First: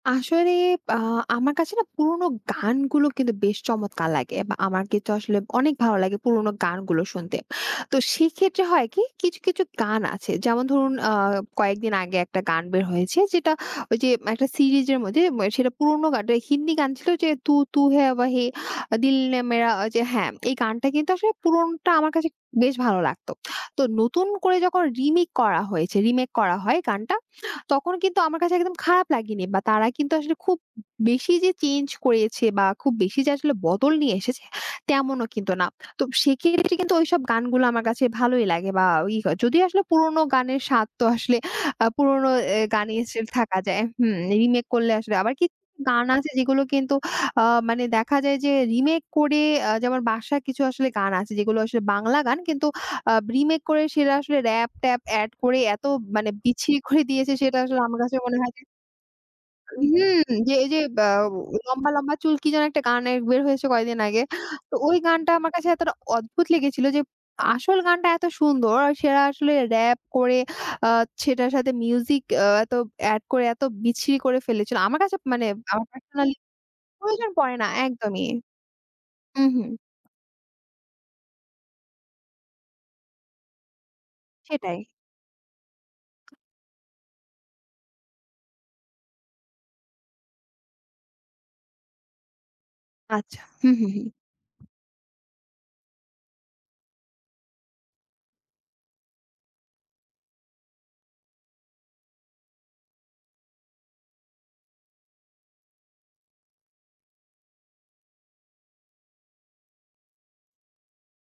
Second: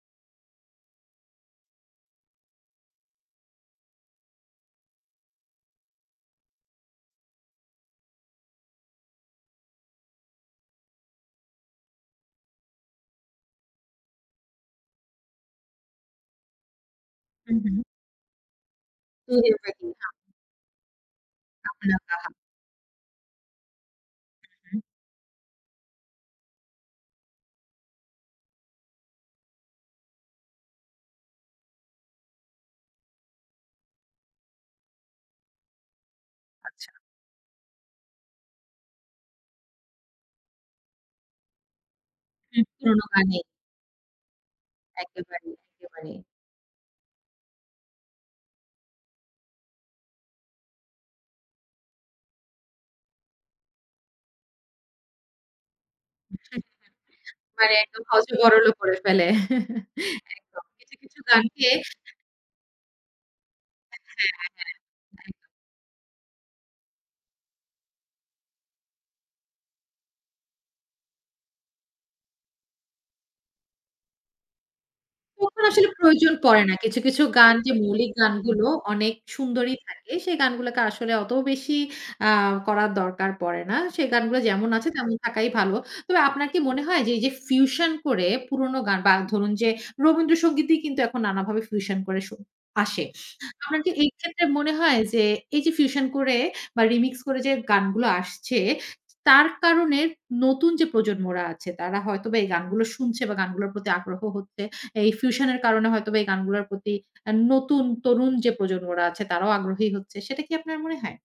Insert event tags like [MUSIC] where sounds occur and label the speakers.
Speaker 1: আসলে বা আমার কাছে না, পুরোনো গানগুলো কিন্তু বেশ চমৎকার লাগে, বা আমার কিন্তু আসলে অনেক ভালো লাগে পুরোনো গানগুলো শুনতে। তো সেক্ষেত্রে হয় কি কিছু, কিছু গান আছে যেমন ধরুন, আ কয়েকদিন আগে, একটা গান বের হয়েছে যেটা ওই যে একটা সিরিজের মধ্যে ম্যা সেটা পুরোনো গান টাই, হিন্দি গান ছিল, যে,
Speaker 2: হু,
Speaker 1: "তু তু
Speaker 2: হু।
Speaker 1: হ্যাঁ ওয়াহি দিল
Speaker 2: 'তু
Speaker 1: ইয়ে
Speaker 2: হ্যা
Speaker 1: মেরা,"
Speaker 2: ওয়াহি'
Speaker 1: যে
Speaker 2: হ্যাঁ।
Speaker 1: হ্যাঁ, এই গানটা কিন্তু আসলে পুরোনোটা
Speaker 2: সামিনা
Speaker 1: আমার কাছে
Speaker 2: তাহা
Speaker 1: বেশ ভালো লাগতো। তো নতুন
Speaker 2: হু,
Speaker 1: করে
Speaker 2: হু।
Speaker 1: যখন রিমেক করা হয়েছে, রিমেক করা হয় গানটা, তখন কিন্তু আমার কাছে একদম খারাপ লাগেনি বা তারা কিন্তু আসলে খুব বেশি যে চেঞ্জ করেছে বা খুব বেশি যে আসলে বদল নিয়ে এসেছে, তেমনও কিন্তু না। তো সেক্ষেত্রে
Speaker 2: আচ্ছা।
Speaker 1: কিন্তু ওইসব গানগুলো আমার কাছে ভালোই লাগে বা ওই যদিও আসলে পুরোনো গানের স্বাদ তো আসলে আ পুরোনো এ
Speaker 2: উ
Speaker 1: গানে
Speaker 2: পুরোনো
Speaker 1: স্টিল
Speaker 2: গানে
Speaker 1: থাকা যায় হুম, রিমেক করলে আসলে আবার
Speaker 2: একেবারেই,
Speaker 1: কিছু গান
Speaker 2: একেবারেই।
Speaker 1: আছে, যেগুলো কিন্তু আ মানে দেখা যায়, যে রিমেক করে আ যেমন, বাদশার কিছু আসলে গান আছে, যেগুলো আসলে বাংলা গান, কিন্তু আ রিমেক করে সেটা আসলে রাপ-ট্যাপ এড করে এত মানে বিচ্ছিরি করে দিয়েছে,
Speaker 2: [CHUCKLES]
Speaker 1: সেটা
Speaker 2: মানে
Speaker 1: আসলে আমার
Speaker 2: একদম
Speaker 1: কাছে মনে হয় যে
Speaker 2: হযবরল করে ফেলে।
Speaker 1: হুম,
Speaker 2: [CHUCKLES]
Speaker 1: যে
Speaker 2: একদম
Speaker 1: এই যে,
Speaker 2: কিছু,
Speaker 1: ব্যা
Speaker 2: কিছু
Speaker 1: উ
Speaker 2: গানকে
Speaker 1: "লম্বা,
Speaker 2: [CHUCKLES]
Speaker 1: লম্বা চুল" কি যেন একটা গান এর বের হয়েছে কয়েকদিন আগে।
Speaker 2: হ্যাঁ, হ্যাঁ।
Speaker 1: তো ওই
Speaker 2: হ্যাঁ,
Speaker 1: গানটা
Speaker 2: একদম।
Speaker 1: আমার কাছে এতটা অদ্ভুত লেগেছিল, যে আসল গানটা এত সুন্দর, আর সেরা আসলে রাপ করে, আ সেটার সাথে মিউজিক এ এত এড করে এত বিচ্ছিরি করে ফেলেছিল। আমার কাছে মানে
Speaker 2: পুরাপুরি
Speaker 1: আমার
Speaker 2: আসলে প্রয়োজন
Speaker 1: পার্সোনালি
Speaker 2: পড়ে না, কিছু, কিছু
Speaker 1: প্রয়োজন পড়ে
Speaker 2: গান
Speaker 1: না
Speaker 2: যে মৌলিক
Speaker 1: একদমই।
Speaker 2: গানগুলো অনেক
Speaker 1: হু, হু।
Speaker 2: সুন্দরই থাকে, সেই গানগুলোকে আসলে অত বেশি আ করার দরকার পড়ে না। সেই গানগুলো যেমন
Speaker 1: সেটাই।
Speaker 2: আছে, তেমন থাকাই ভালো। তবে আপনার কি মনে হয়, যে এই যে ফিউশন করে পুরোনো গান বা ধরুন যে, রবীন্দ্রসঙ্গীতই কিন্তু এখন নানাভাবে ফিউশন করে স আসে।
Speaker 1: আচ্ছা। হু,
Speaker 2: আপনার
Speaker 1: হু,
Speaker 2: কি
Speaker 1: হু।
Speaker 2: এই ক্ষেত্রে মনে হয় যে, এই যে ফিউশন করে বা রিমিক্স করে যে গানগুলো আসছে, তার কারণে নতুন যে প্রজন্মরা আছে, তারা হয়তোবা এই গানগুলো শুনছে বা গানগুলোর প্রতি আগ্রহ হচ্ছে। এই ফিউশনের কারণে হয়তোবা এই গানগুলোর প্রতি আ নতুন তরুণ যে প্রজন্মরা আছে, তারাও আগ্রহী হচ্ছে। সেটা কি আপনার মনে হয়?